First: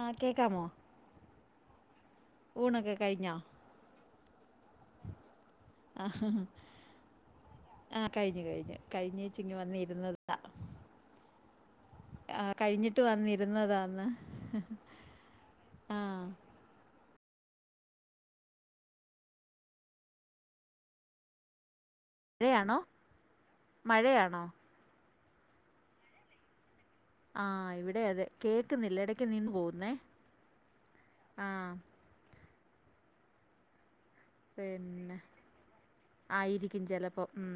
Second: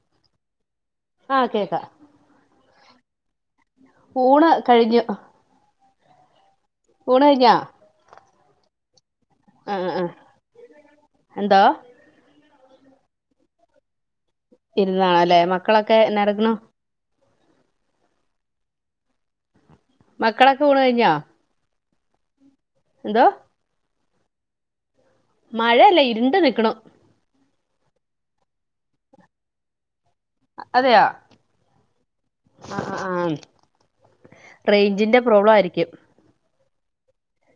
ആഹ് കേക്കാമോ ആഹ് കേക്കാ ഊണൊക്കെ കഴിഞ്ഞോ ഊണ് കഴിഞ്ഞു ആഹാ [unintelligible] ഊണ് കയ്ഞ്ഞാ ആഹ് കഴിഞ്ഞ് കഴിഞ്ഞ് കഴിഞ്ഞേച്ചിങ്ങ് ആഹ് ആഹ് വന്നിരുന്നതാ എന്തോ ആഹ് കഴിഞ്ഞിട്ട് വന്നിരുന്നതാന്ന് ഇരുന്നതാ ലേ മക്കളൊക്കെ ആഹ് എന്നാട്ക്കുണു മക്കളൊക്കെ ഊണ് കഴിഞ്ഞോ [unintelligible] എന്താ മഴയാണോ മഴല്ല. ഇര്ണ്ട് നിക്ക്ണ് ആഹ് ഇവിടെ അതെ. കേക്ക്ന്നില്ല ഇടക്ക് നിന്ന് പോവുന്നേ അതെയോ അഹ് അഹ് ആഹ് റേഞ്ചിന്റെ പിന്നെ പ്രോബ്ലം ആയിരിക്കും ആയിരിക്കും ചെലപ്പോ ഉം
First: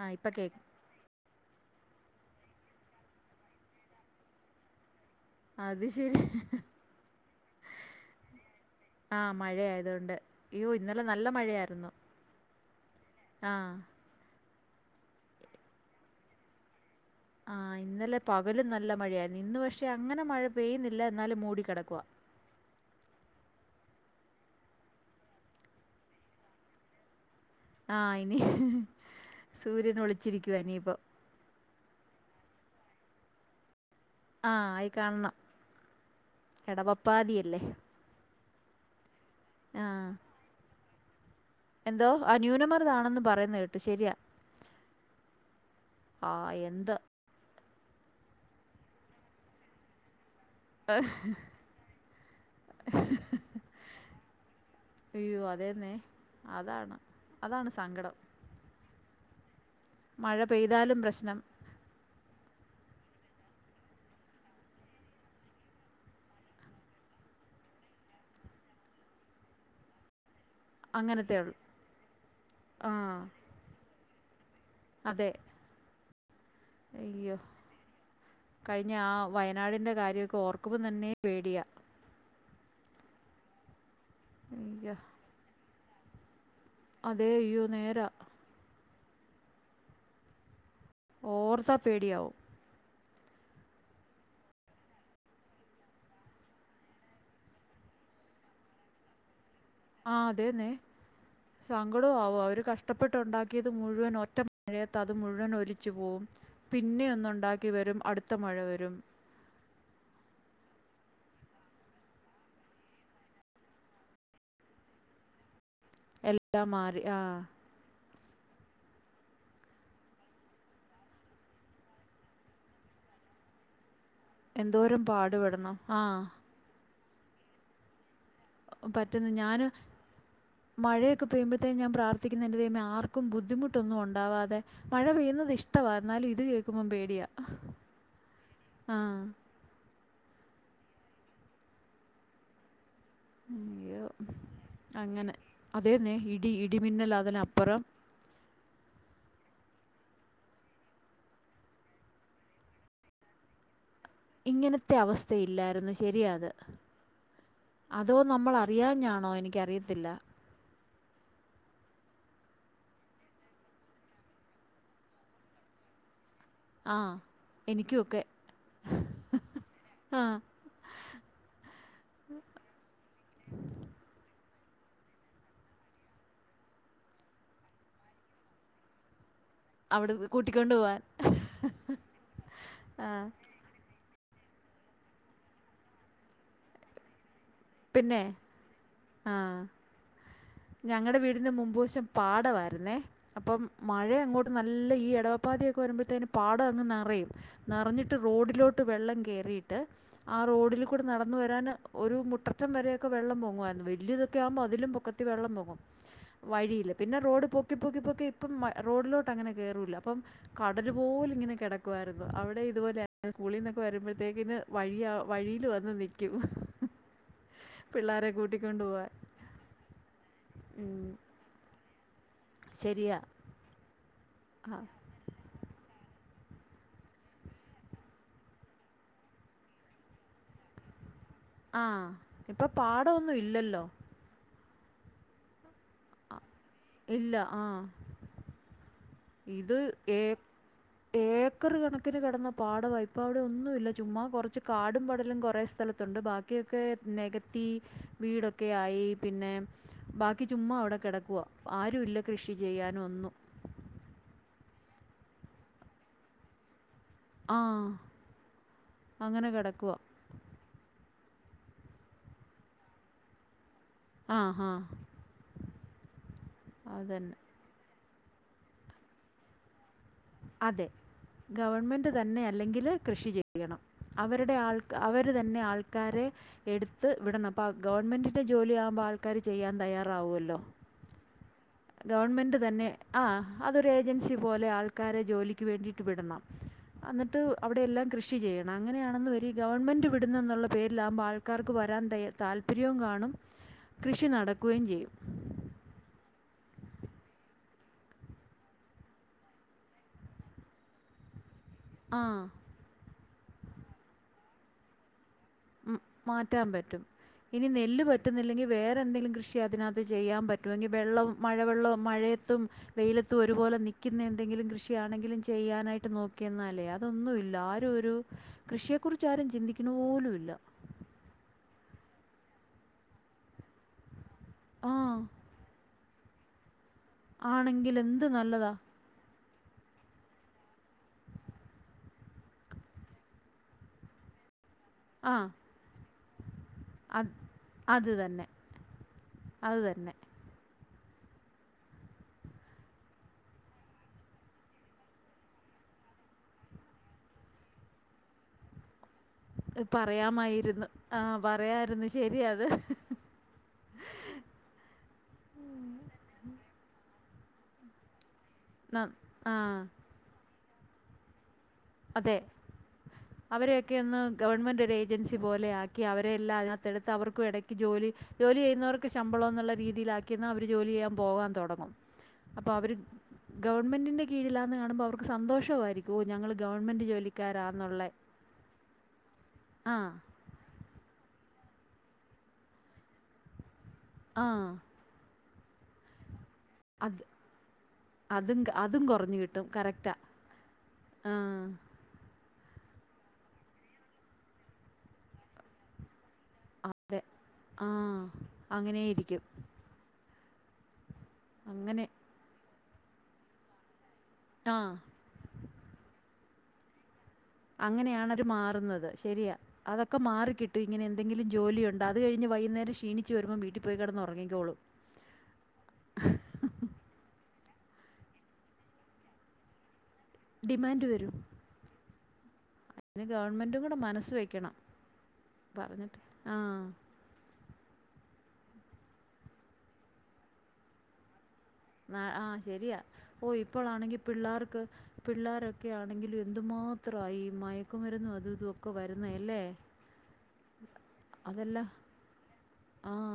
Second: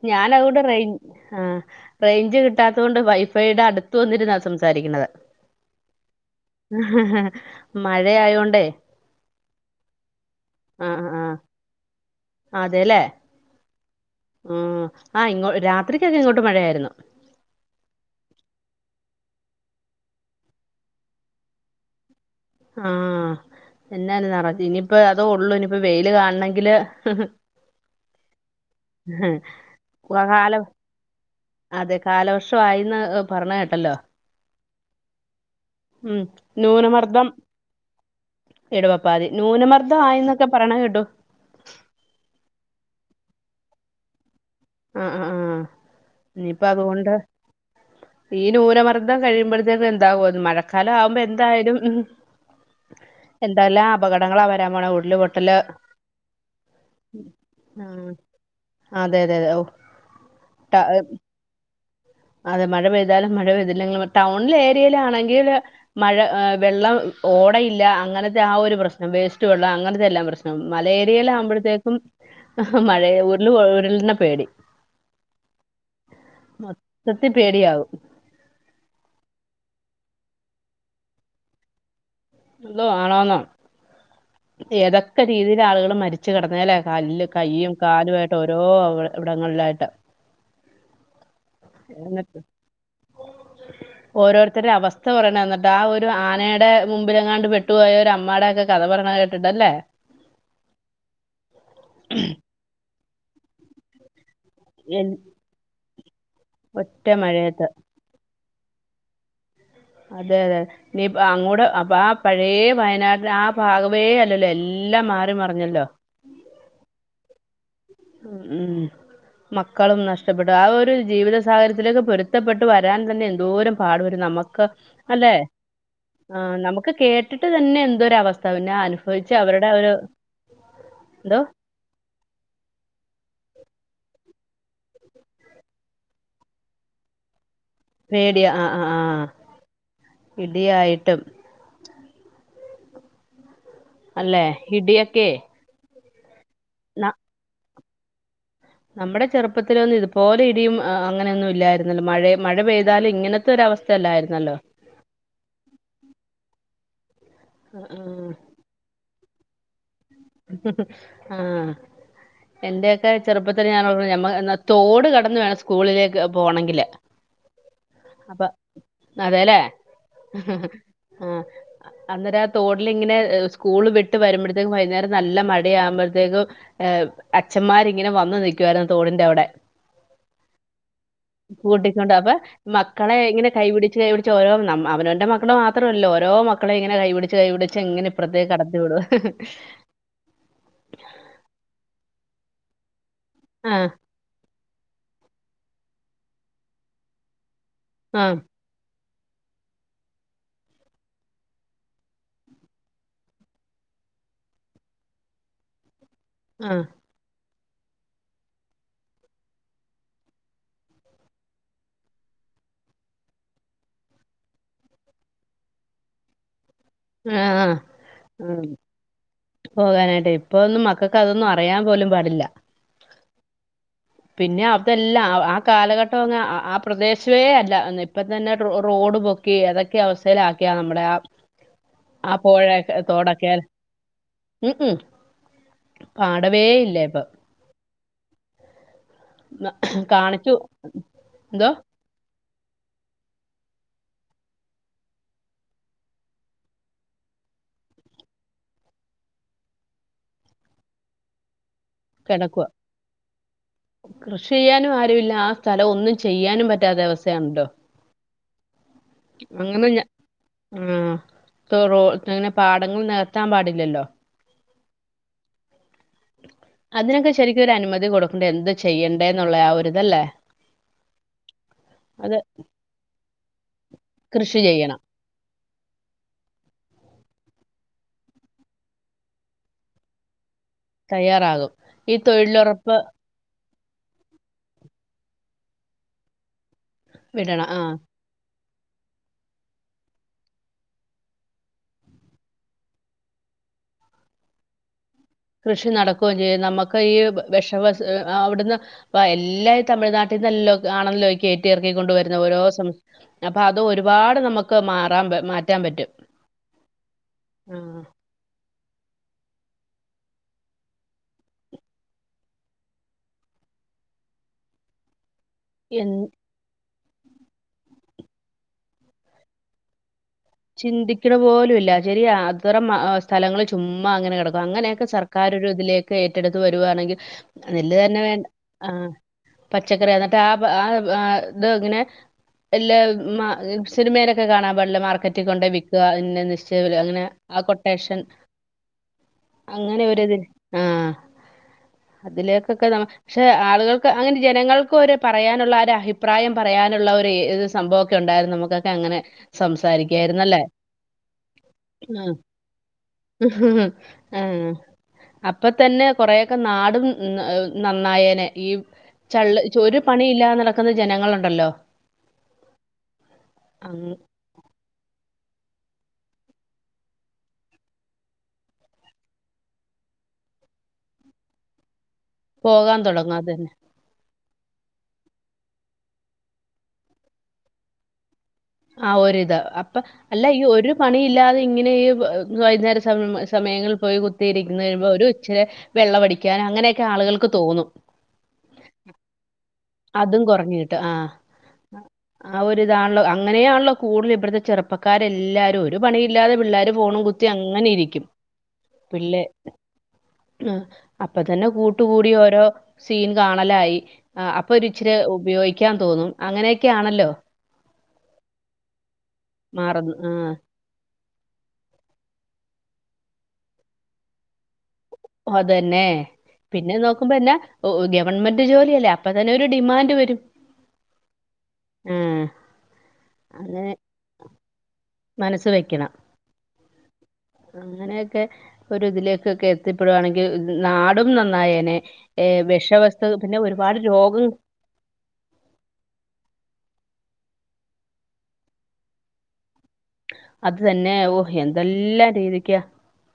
ആഹ് ഇപ്പം കേക്ക് ഞാനവിടെ റൈ ആഹ് റൈഞ്ച് കിട്ടാത്തോതുകൊണ്ട് വൈഫൈയുടെ അടുത്ത് വന്നിരുന്നാ സംസാരിക്കുന്നത് അത് ശരി മഴയായോണ്ടേ ആഹ് മഴയായത്കൊണ്ട്, യ്യോ ഇന്നലെ നല്ല മഴയായിരുന്നു അതെ ലേ ആഹ് ആഹ് ആ ഇങ്ങോ രാത്രിക്കൊക്കെ ഇങ്ങോട്ട് മഴയായിരുന്നു ആഹ് ഇന്നലെ പകലും നല്ല മഴയായിരുന്നു. ഇന്ന് പക്ഷെ അങ്ങനെ മഴ പെയ്യുന്നില്ല, എന്നാലും മൂടിക്കടക്കുവാ ആഹ് [unintelligible] ഇനിയിപ്പ അതോ ഉള്ളൂ ഇനിപ്പോ വെയില് കാണ്ണെങ്കില് ആഹ് ഇനി, കാല സൂര്യനൊളിച്ചിരിക്കുവാ ഇനിയിപ്പൊ അതെ കാലവർഷവായീന്ന് പറണ കേട്ടല്ലോ ആഹ് ആയി കാണണം ഉം നൂനമർദ്ദം എടവപ്പാതിയല്ലേ ഇടവപ്പാതി, നൂനമർദ്ദം ആഹ് ആയീന്നൊക്കെ പറണെ കേട്ടു എന്തോ ആ ന്യൂനമർദ്ദാണെന്ന് പറയുന്ന കേട്ടു ശെരിയാ ആഹ് ആഹ് ആഹ് ആഹ് എന്ത് ഇനിയിപ്പതുകൊണ്ട് ഈ നൂനമർദ്ദം കഴിയുമ്പഴത്തേക്ക് എന്താവൊന്ന് മഴ ക്കാലവാകുമ്പ എന്തായാലും എന്തെല്ലാം അപകടങ്ങളാ വരാൻ പോണെ, ഉരുള് അയ്യോ പൊട്ടല് അതേന്നെ അതാണ് അതാണ് ആഹ് സങ്കടം അതെ അതെ അതെ ഔ മഴ പെയ്താലും പ്രശ്നം അതെ, മഴ പെയ്താലും മഴ പെയ്തില്ലെങ്കിലും ടൗൺ ല് ഏരിയയിലാണെങ്കില് മഴ വെള്ളം ഓടയില്ല, അങ്ങനത്തെ ആ ഒരു പ്രശ്നം, വേസ്റ്റ് വെള്ളം, അങ്ങനത്തെ എല്ലാം പ്രശ്നം അങ്ങനത്തെയുള്ളു മലഏരിയയിലാകുമ്പോഴത്തേക്കും മഴ ആഹ് ഉരുള് ഉരുളിനെ പേടി അതെ മൊത്തം അയ്യോ കഴിഞ്ഞ ആ വയനാടിൻ്റെ കാര്യമൊക്കെ ഓർക്കുമ്പോ തന്നെ പേടിയാ എന്തോ ആളാന്നോ അയ്യോ ഏതൊക്കെ രീതിൽ ആളുകൾ മരിച്ച് കടന്നാലേ കല്ല് അതേ അയ്യോ കയ്യും നേരാ കാലുമായിട്ട് ഓരോ അവ ഇവിടങ്ങളിലായിട്ട് ഓർത്താ പേടിയാവും എന്നിട്ട് ഓരോരുത്തരടെ അവസ്ഥ പറയണെന്നിട്ട് ആ ഒരു ആനയുടെ മുമ്പിലെങ്ങാണ്ട് പെട്ടുപോയ ഒരു അമ്മടൊക്കെ കഥ പറയണത് കേട്ടിട്ട് അല്ലേ ആ അതെന്നെ സങ്കടും ആവാ അവര് കഷ്ടപ്പെട്ടുണ്ടാക്കിയത് മുഴുവൻ ഒറ്റ മഴയത്ത് അത് എൻ- മുഴുവൻ ഒലിച്ചുപോവും ഒറ്റ പിന്നെയും മഴയത്ത് ഒന്നുണ്ടാക്കിവരും അടുത്ത മഴ വരും അതെ അതെ അതെ ഇനി പ്പോ അങ്ങോടെ അപ്പൊ ആ പഴയ വയനാടിന്റെ ആ ഭാഗവേ അല്ലല്ലോ എല്ലാം മാറി മറിഞ്ഞല്ലോ എല്ലാം മാറി ആഹ് ഉം മക്കളും നഷ്ടപ്പെട്ടു ആ ഒരു ജീവിത സാഹചര്യത്തിലേക്ക് പൊരുത്തപ്പെട്ട് വരാൻ തന്നെ എന്തോരം പാടു വരും നമ്മക്ക് എന്തോരം അല്ലെ പാടുപെടണം ആ നമ്മുക്ക് കേട്ടിട്ട് തന്നെ എന്തൊരവസ്ഥ പിന്നെ പറ്റന്ന് അനുഭവിച്ച് ഞാന് അവരുടെ ഒരു മഴയൊക്കെ എന്തോ പെയ്യുമ്പത്തി ഞാൻ പ്രാർത്ഥിക്കുന്നതെന്റെ ദൈവമേ ആർക്കും ബുദ്ധിമുട്ടൊന്നും ഉണ്ടാവാതെ മഴ പെയ്യുന്നത് ഇഷ്ടവാ എന്നാലും ഇത് കേൾക്കുമ്പോം പേടിയാ പേടിയ ആഹ് ആഹ് ആ ആഹ് ഇടിയായിട്ടും അല്ലെ ഇടിയൊക്കെയ് അതേന്നെ ഹിടി ഇടിമിന്നലതിനപ്പുറം നമ്മുടെ ചെറുപ്പത്തിലൊന്നും ഇതുപോലെ ഇടിയും അങ്ങനൊന്നും ഇല്ലായിരുന്നല്ലോ മഴ മഴ പെയ്താലും ഇങ്ങനത്തെ ഒരവസ്ഥയല്ലായിരുന്നു ഇങ്ങനത്തെ അവസ്ഥയില്ലായിരുന്നു ശരിയ അത് ആ, ആ. അതോ നമ്മൾ അറിയാഞ്ഞാണോ എനിക്കറിയത്തില്ല ആഹ് എന്റെയൊക്കെ ചെറുപ്പത്തിൽ ഞാൻ തോട് കടന്ന് വേണം സ്കൂളിലേക്ക് പോണെങ്കില് ആഹ് എനിക്കും അപ്പൊ അതെല്ലേ ആ ആഹ് അന്നേരം ആഹ് തോടിലിങ്ങനെ സ്കൂള് വിട്ട് വരുമ്പോഴത്തേക്കും വൈകുന്നേരം നല്ല മഴയാകുമ്പോഴത്തേക്കും ഏഹ് അച്ഛന്മാരിങ്ങനെ വന്നു നിൽക്കുവാരുന്നു തോടിന്റെ വിടെ അവിടെന്ന് കൂട്ടിക്കൊണ്ട് പോവാൻ കൂട്ടിക്കൊണ്ട് അപ്പൊ മക്കളെ ആഹ് ഇങ്ങനെ കൈ പിടിച്ച് കൈ പിടിച്ച് ഓരോ അവനവന്റെ മക്കളെ മാത്രമല്ലല്ലോ ഓരോ മക്കളെ ഇങ്ങനെ കൈപിടിച്ച് കൈപിടിച്ച് കൈ പുടിച്ചങ്ങനെ ഇപ്പുറത്തേക്ക് കടത്തി വിടും ഞങ്ങടെ വീടിന് മുമ്പുവശം പാടമായിരുന്നേ അപ്പം ആഹ് മഴ ങ്ങോട്ട് നല്ല ഈ ഇടവപ്പാതിയൊക്കെ വരുമ്പോഴത്തേന് പാടം അങ്ങ് നിറയും നിറഞ്ഞിട്ട് ആഹ് റോഡിലോട്ട് റോഡിലോട്ട് വെള്ളം കയറിയിട്ട് ആഹ് റോഡിൽ കൂടെ നടന്ന് വരാൻ ഒരു മുട്ടറ്റം വരെയൊക്കെ വെള്ളം പോങ്ങുവാരുന്നു വലിയതൊക്കെ ആകുമ്പോൾ അതിലും പൊക്കത്തി വെള്ളം പോങ്ങും ആഹ് വഴിയില് പിന്നെ റോഡ് പൊക്കി പൊക്കി പൊക്കി ഇപ്പം മ റോഡിലോട്ട് അങ്ങനെ കേറുല്ല അപ്പം കടല് പോലെ ഇങ്ങനെ കിടക്കുവായിരുന്നു അവിടെ ഇതുപോലെ സ്കൂളിൽന്നൊക്കെ വരുമ്പോഴത്തേക്കിന് വഴിയില് വഴിയിൽ വന്ന് നിൽക്കും ആഹ് പിള്ളേരെ കൂട്ടിക്കൊണ്ട് പോവാൻ പോകാനായിട്ട് ഇപ്പ ഒന്നും ഉം, മക്കൾക്ക് അതൊന്നും അറി അറിയാൻ പോലും പാടില്ല ശരിയാ പിന്നെ ആ അതെല്ല കാലഘട്ടോന്നും ആ പ്രദേശേ അല്ല ഇപ്പം തന്നെ റോഡ് പൊക്കി അതൊക്കെ ഈ അവസ്ഥയിലാക്കിയ നമ്മുടെ ആഹ് ആ ആഹ് ഇപ്പൊ പോഴ പാടമൊന്നും തോടൊക്കെ ഇല്ലല്ലോ ഉം ഉം പാടവേ ഇല്ല ഇപ്പൊ ഇല്ല ആഹ് ന- ഇത്ഏ കാണിച്ചു എന്തോ ഏക്കറ് കണക്കി ഒത്തിരി കെടന്ന പാടവ ഇപ്പെ അവിടെ ഒന്നും ഇല്ല ചുമ്മാ കെറച്ച് കാടും പടലും കെറേ സ്ഥലത്തുണ്ട് ബാ ക്കിയൊക്കെ നെകത്തി വീടൊക്കെയായി പിന്നെ ബാക്കി ചുമ്മാ അവിടെ കെടക്കുവ ആരുയില്ല കൃഷി കിടക്കുക ചെയ്യാനും ഒന്നും കൃഷി ചെയ്യാനും ആരും ഇല്ല ആഹ് സ്ഥലം ഒന്നും ചെയ്യാനും പറ്റാത്ത അവസ്ഥ ആഹ് അങ്ങനെ ഞ ആഹ് റോ അങ്ങനെ പാടങ്ങൾ നെകത്താൻ പാടില്ലല്ലോ ആഹ് ആഹ് അതിനൊക്കെ ശരിക്കും ഒരു അനുമതി കൊടുക്കണ്ടേ എന്തു ചെയ്യണ്ടേ എന്നുള്ള ആഹ് ഒരിത് അല്ലേ അതെ ഗവൺമെന്റ് തന്നെ അല്ലെങ്കില് കൃഷി ചെയ്യണം അവരു കൃഷി ആൾക്ക ചെയ്യണം അവരു ഇത് തന്നെ ആൾക്കാരെ എടുത്ത് വിടണം അപ്പൊ ഗവൺമെന്റിന്റെ ജോലി ആകുമ്പം ആൾക്കാര് ചെയ്യാൻ തയ്യാറാവുവല്ലോ തയ്യാറാകും ഈ ഗവൺമെന്റ് തന്നെ തൊഴിലുറപ്പ് ആഹ് അതൊരു ഏജൻസി പോലെ ആൾക്കാരെ ജോലിക്ക് വേണ്ടിയിട്ട് വിടണം അന്നിട്ട് വിടണം ആ അവിടെയെല്ലാം കൃഷി ചെയ്യണം അങ്ങനെയാണെന്ന് വരി ഗവൺമെൻറ് വിടുന്നു എന്നുള്ള പേരിലാവകുമ്പോ ആൾക്കാർക്ക് വരാൻ ത താൽ ല്പര്യവും കാണും കൃഷി നടക്കുകയും ചെയ്യും കൃഷി നടക്കുകയും ചെയ്യും നമുക്ക് ഈ വെഷവ അവിടെന്ന് അപ്പെ എല്ലാം ഈ തമിഴ്നാട്ടിൽ നല്ല ആണല്ലോ കേറ്റ് ഇറക്കിക്കൊണ്ട് വരുന്ന ആ ഓരോ സം അപ്പൊ അത് ഒരുപാട് നമുക്ക് മാറാൻ മാറ്റ് ഉം മാറ്റാൻ പറ്റും ഇനി നെല്ല് ആഹ് പറ്റ റ്റുന്നില്ലെങ്കിൽ വേറെ എന്തെങ്കിലും കൃഷി അതിനകത്ത് ചെയ്യാൻ പറ്റുവെങ്കിൽ വെള്ളം മഴവെള്ളവും മഴയത്തും വെയിലത്തും ഒരുപോലെ നിക്കുന്ന എന്തെങ്കിലും കൃഷിയാണെങ്കിലും എൻ ചെയ്യാനായിട്ട് നോക്കിയെന്നാലേ അതൊന്നുയില്ല ആരും ഒരു കൃഷിയെക്കുറിച്ച് ആരും ചിന്തിക്കുന്നദു പോലുയില്ല ഇല്ല ചിന്തിക്കണ പോലുയില്ല ശരിയാ അതിറം സ്ഥലങ്ങളിൽ ചുമ്മാ അങ്ങനെ കെടക്കും ആ അങ്ങനെയൊക്കെ സർക്കാർ ഒരിതിലേക്ക് ഏറ്റെടുത്ത് വരുവാണെങ്കിൽ ആണെങ്കിൽ നെല്ല് തന്നെ എന്ത് വേണ്ട നല്ലതാ ആഹ് പച്ചക്കറി എന്നിട്ട് ആഹ് ആഹ് ഇത് ഇങ്ങനെ ഇല്ലേ മ സിനിമയിലൊക്കെ കാണാൻ പാടില്ലേ ആ വീട്ടി കൊണ്ടേ വിക്കുക അതിന്റെ നിശ്ചയ വില അങ്ങനെ അത് ആ അത് കൊട്ടേഷൻ തന്നെ അത് അങ്ങനെ തന്നെ ഒരിതിന് അതിലേക്ക്ക്കെ നമ പക്ഷെ ആളുകൾക്ക് അങ്ങനെ ജനങ്ങൾക്ക് ഒര് പറയാനൊള്ള ഒരു അഭിപ്രായം പറയാനൊള്ള ഒരുത് സംഭവം ഒക്കെ ഒണ്ടായിരുന്നു നമുക്കൊക്കെ അങ്ങനെ സംസാരിക്കായിരുന്നല്ലേ പറയാമായിരുന്നു ആഹ് പറയായിരുന്നു ആഹ് ശരിയത് ആഹ് അപ്പെതന്നെ കൊറെയക്കെ നാടും നന്നായേനെ ഈ ന ആ ചള്ള് ഒരു പണിയില്ലാതെ നടക്കുന്ന ജനങ്ങളുണ്ടല്ലോ അതെ അവരൊക്കെ അങ്ങ് ഒന്ന് ഗവൺമെൻ്റ് ഒരു ഏജൻസി പോലെയാക്കി അവരെ എല്ലാം അതിനകത്തെടുത്ത് അവർക്കും എടയ്ക്ക് ജോലി ജോലി ചെയ്യുന്നവർക്ക് ശമ്പളം എന്നുള്ള രീതിയില് ആക്കിയെന്ന അവര് ജോലി ചെയ്യാൻ പോകാൻ തെടങ്ങും അപ്പൊ അവര് പോകാൻ തുടങ്ങും അതന്നെ ഗവൺമെന്റിന്റെ കീഴിലാന്ന് കാണുമ്പോൾ അവർക്ക് സന്തോഷവായിരിക്കും ഓ ഞങ്ങള് ഗവൺമെൻ്റ് ജോലിക്കാരാന്നൊള്ളേ ആ ഒരിത് അപ്പൊ അല്ല ഈ ഒരു പണി ഇല്ലാതെ ഇങ്ങനെ ഈ വൈകുന്നേര സമ സമയങ്ങളിൽ പോയി ആഹ്. കുത്തിയിരിക്കുന്ന വരുമ്പോ ഒരു ഇച്ചിരെ വെള്ളവടിക്കാനും അങ്ങനെയെക്കെ അത് ആളുകൾക്ക് തോന്നും അതും അതും കെറഞ്ഞു കിട്ടും കറട് അതും കെറഞ്ഞ് കിട്ടും ആഹ് ആ ഒരിതാണല്ലോ അങ്ങനെയാണല്ലോ കൂടുതൽ ഇവിടത്തെ ചെറുപ്പക്കാരെല്ലാരും ഒരു പണിയില്ലാതെ പിള്ളാർ അതെ. ഫോണും കുത്തി അങ്ങനെ ആഹ്. ഇരിക്കും അങ്ങനെയിരിക്കും. പിള്ളെ- ആഹ അപ്പൊ തന്നെ അങ്ങനെ കൂട്ടുകൂടി ഓരോ സീൻ കാണലായി അപ്പൊ ആഹ്. ഇച്ചിരി ഉപയോഗിക്കാൻ തോന്നും അങ്ങനെയൊക്കെയാണല്ലോ അങ്ങനെയാണ് മാറുന്നത് ശരിയാ മാറുന്ന അതൊക്കെ ആ മാറിക്കി എന്തങ്കിലും ജോലിണ്ടോ അത് കഴിഞ്ഞു വൈകുന്നേരം ക്ഷീണിച്ചു വെരുമ്പോൾ വീട്ടിൽ പോയി കിടന്ന് ഉറങ്ങിക്കോളും അതന്നെ പിന്നെ നോക്കുമ്പോന്നെ ഗവൺമെന്റ് ജോലി അല്ലേ അപ്പ തന്നെ ഒരു ഡിമാൻഡ് വരും ഡിമാൻഡ് വരും ആ അതിന് ഗവൺമെൻ്റ് കൂടെ മനസ് വെക്കണം മനസ് വെക്കണം പറഞ്ഞിട്ട്. ആ. അങ്ങനെയൊക്കെ ഒരു ഇതിലേക്കൊക്കെ എത്തിപ്പെടുവാണെങ്കിൽ നാടും നന്നായേനെ ന ആ ഏ വെഷവസ്തു പിന്നെ ഒരുപാട് രോഗം- ക് പിള്ളേരൊക്കെ ആണെങ്കിലും എന്തുമാത്രമായി മയക്കുമരുന്നും അതും ഇതൊക്കെ വരുന്നത് അല്ലേ [inaudible] അത് തന്നെ ഓ എന്തെല്ലാം രീതിക്ക് ആഹ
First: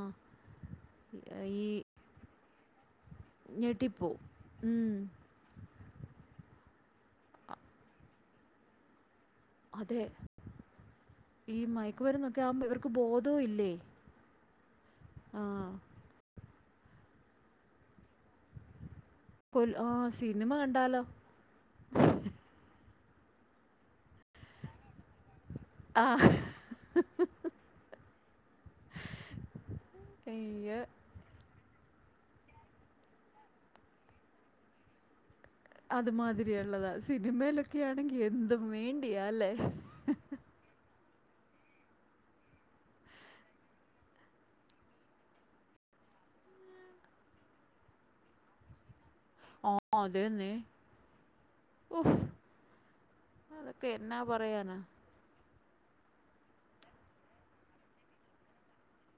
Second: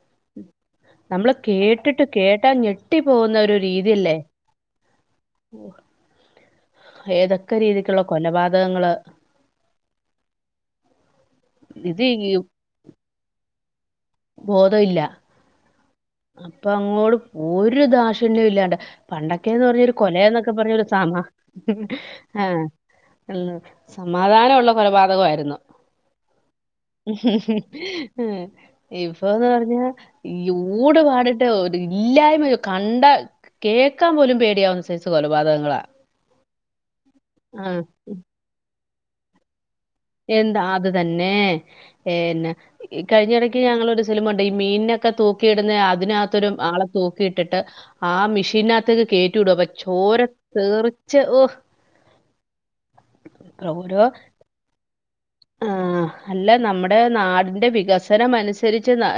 നമ്മള് കേട്ടിട്ട് കേട്ടാ ഞെട്ടി പോകുന്ന ഒരു രീതിയല്ലേ ഞെട്ടിപ്പോവും. ഉം [unintelligible] ഏതൊക്കെ രീതിക്കുള്ള കൊലപാതകങ്ങള് അതെ! ഈ ഇത് മയക്കുമരന്നൊക്കെ ആവുമ്പ ഇവർക്ക് ബോധവും ഇല്ലേ ബോധം ഇല്ല ആഹ അപ്പൊ അങ്ങോട് ഒരു ദാഷിണ്യം ഇല്ലാണ്ടെ പണ്ടൊക്കേന്ന് കൊൽ ആ പറഞ്ഞൊരു കൊല സിനിമ എന്നൊക്കെ പറഞ്ഞൊരു കണ്ടാലോ? സമാ ആ സമാധാനം ഉള്ള കൊലപാതകവായ്രുന്നു. ആ. [unintelligible] ഇപ്പൊന്ന് പറഞ്ഞാ യൂ- അയ്യ! പാടിട്ട് ഇല്ലായ്മ കണ്ട കേൾക്കാൻ പോലും പേടിയാവുന്ന സൈസ് കൊലപാതകങ്ങളാ അതുമാതിരിയള്ളതാ ആ, സിനിമയിലൊക്കെ ആണെങ്കിൽ എന്തും വേണ്ടിയാല്ലേ എന്താ അത് തന്നേ [unintelligible] ഈ കഴിഞ്ഞടക്ക് ഞങ്ങളൊരു സില്മ കണ്ട് ഈ മീൻനക്ക തൂക്കിയിടുന്ന അതിനകത്തൊരു ആളെ തൂക്കിയിട്ടിട്ട് ആ മിഷീനകത്തേക്ക് കേറ്റ്- [unintelligible] ആ ചോര അതന്നെ. തെറിച്ച് ഓഹ് ഉഫ്! അതൊക്കെ ഓരോ എന്നാ പറയാനാ ആഹ് അല്ല നമ്മടെ നാടിന്റെ വികസനം അനുസരിച്ച് ന-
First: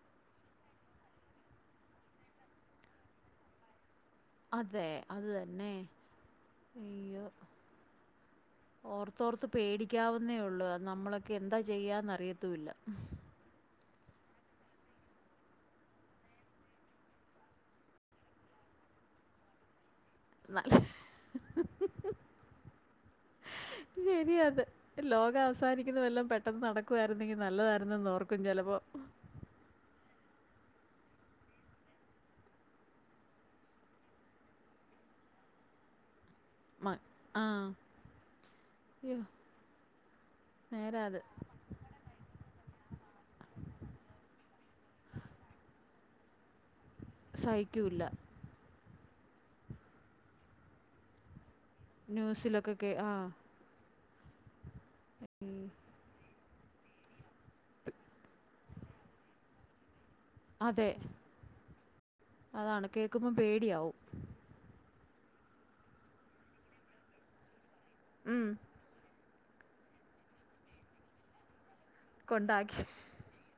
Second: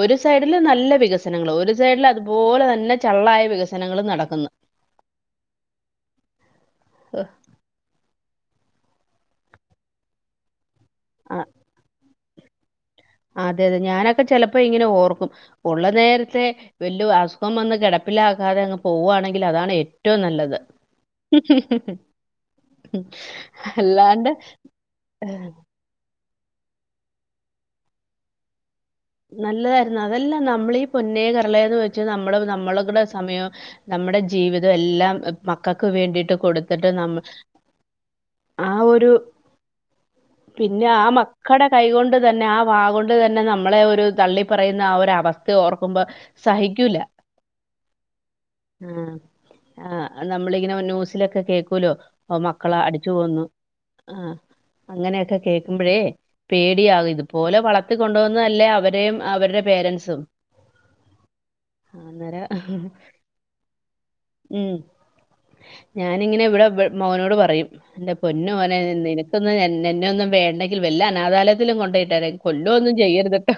ഒരു സൈഡില് നല്ല വികസനങ്ങള്, ഒരു സൈഡില് അതുപോലെ തന്നെ ചള്ളായ വികസനങ്ങളും നടക്ക്ന്ന് അതേ അതു തന്നെ. ഒഹ് അയ്യോ! ഓർത്തോർത്ത് പേടിക്കാവുന്നേ ഒള്ള്. അത് നമ്മളൊക്കെ ആഹ് ന്താ ചെയ്യാന്ന്റിയത്തൂല്ല. അതെ അതെ ഞാനൊക്ക ചെലപ്പോ ഇങ്ങനെ ഓർക്കും. ഉള്ള നേര്ത്തെ വല്ലോം അസുഖം വന്ന് കിടപ്പിലകാതെ അങ്ങ് പോവുവാണെങ്കില് അതാണ് ഏറ്റ- റ്റവും നല്ലത് അല്ലാണ്ട് ശരിയാ അത് ലോക വസാനിക്കുന്ന വല്ലോം പെട്ട- ട്ടന്ന് നടക്കുവായിര്ന്നെങ്കി നല്ലതാര്ന്നെന്നോർക്കും ചെലപ്പോ. നല്ലതാര്ന്ന്, അതല്ല നമ്മളീ പൊന്നേ കർളേയന്ന് വെച്ച് നമ്മള് നമ്മള്കടെ സമയോം നമ്മടെ ജീവിതം എല്ലാം മക്കക്ക് വേണ്ടീട്ട് കൊടുത്ത്- ത്തിട്ട് മ നമ്മ ആ. ആ ഒരു യ്യോ! പിന്നെ ആ നേരാത്. മക്കടെ കൈകൊണ്ട് തന്നെ ആ വാ കൊണ്ട് തന്നെ നമ്മളെ ഒര്- ഒരു തള്ളി പറയുന്ന ആ ഒരവസ്ഥ ഓർക്ക്മ്പോ സഹി- സഹിക്കൂല്ല ആ ആ നമ്മളിങ്ങനെ ന്യൂസിലൊക്കെ കേക്- ക്കൂലൊ ന്യൂസിലൊക്കെ മക്കളാ കേ അടിച്ചു ആ. കൊന്നു. ആ അങ്ങനെക്കെ കേക്കുമ്പഴേ പേടിയാകും ഇതുപോലെ വളർത്തി കൊണ്ടോന്നതല്ലേ അവര് രേം അവര്ടെ പേരന്റ്സും അതെ അതാണ് കേൾക്കുമ്പോം പേടിയാവും. ഉം ഞാനിങ്ങനെ ഇവിടെ മോനോട് പറയും എന്റെ ഉം പൊന്നുമോ- നെ നിനക്കൊന്നും എന്നെ ഒന്നും വേണ്ടെങ്കിൽ വല്ല അനാഥാലയത്തിലും കൊണ്ടെയ്- ട് കൊണ്ടാക്കി കൊല്ലൊന്നും ചെയ്യര്ത്ട്ടോ.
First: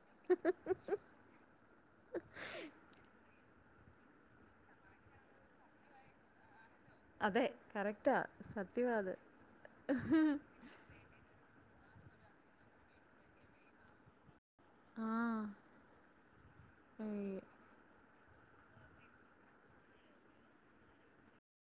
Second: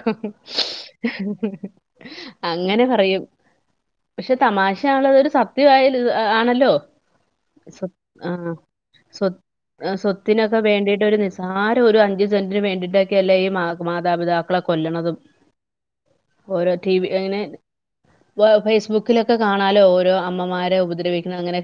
അങ്ങനെ പറയും പഷെ തമാശ ഒള്ളതൊരു സ- ത്യ വായലോ താ ആണല്ലോ. അതെ സ്വത് കറക്റ്റാ സത്യവാ അത് ആ സ്വത്തിനൊക് വേണ്ടീട്ട് ഒരു നിസാര ഒരു അഞ്ച് സെന്റിന് വേണ്ടിട്ടൊക്കെ അല്ലേ ഈ മാതാപിതാക്- ക്കളെ ആ കൊല്ലണതും ഓരോ ടി വി ഈ ങ്ങനെ ഫേസ്ബുക്കിലൊക്കെ കാണാലോ ഓരോ അമ്മമാര ഉപദ്രവിക്കണ അങ്ങനെകെ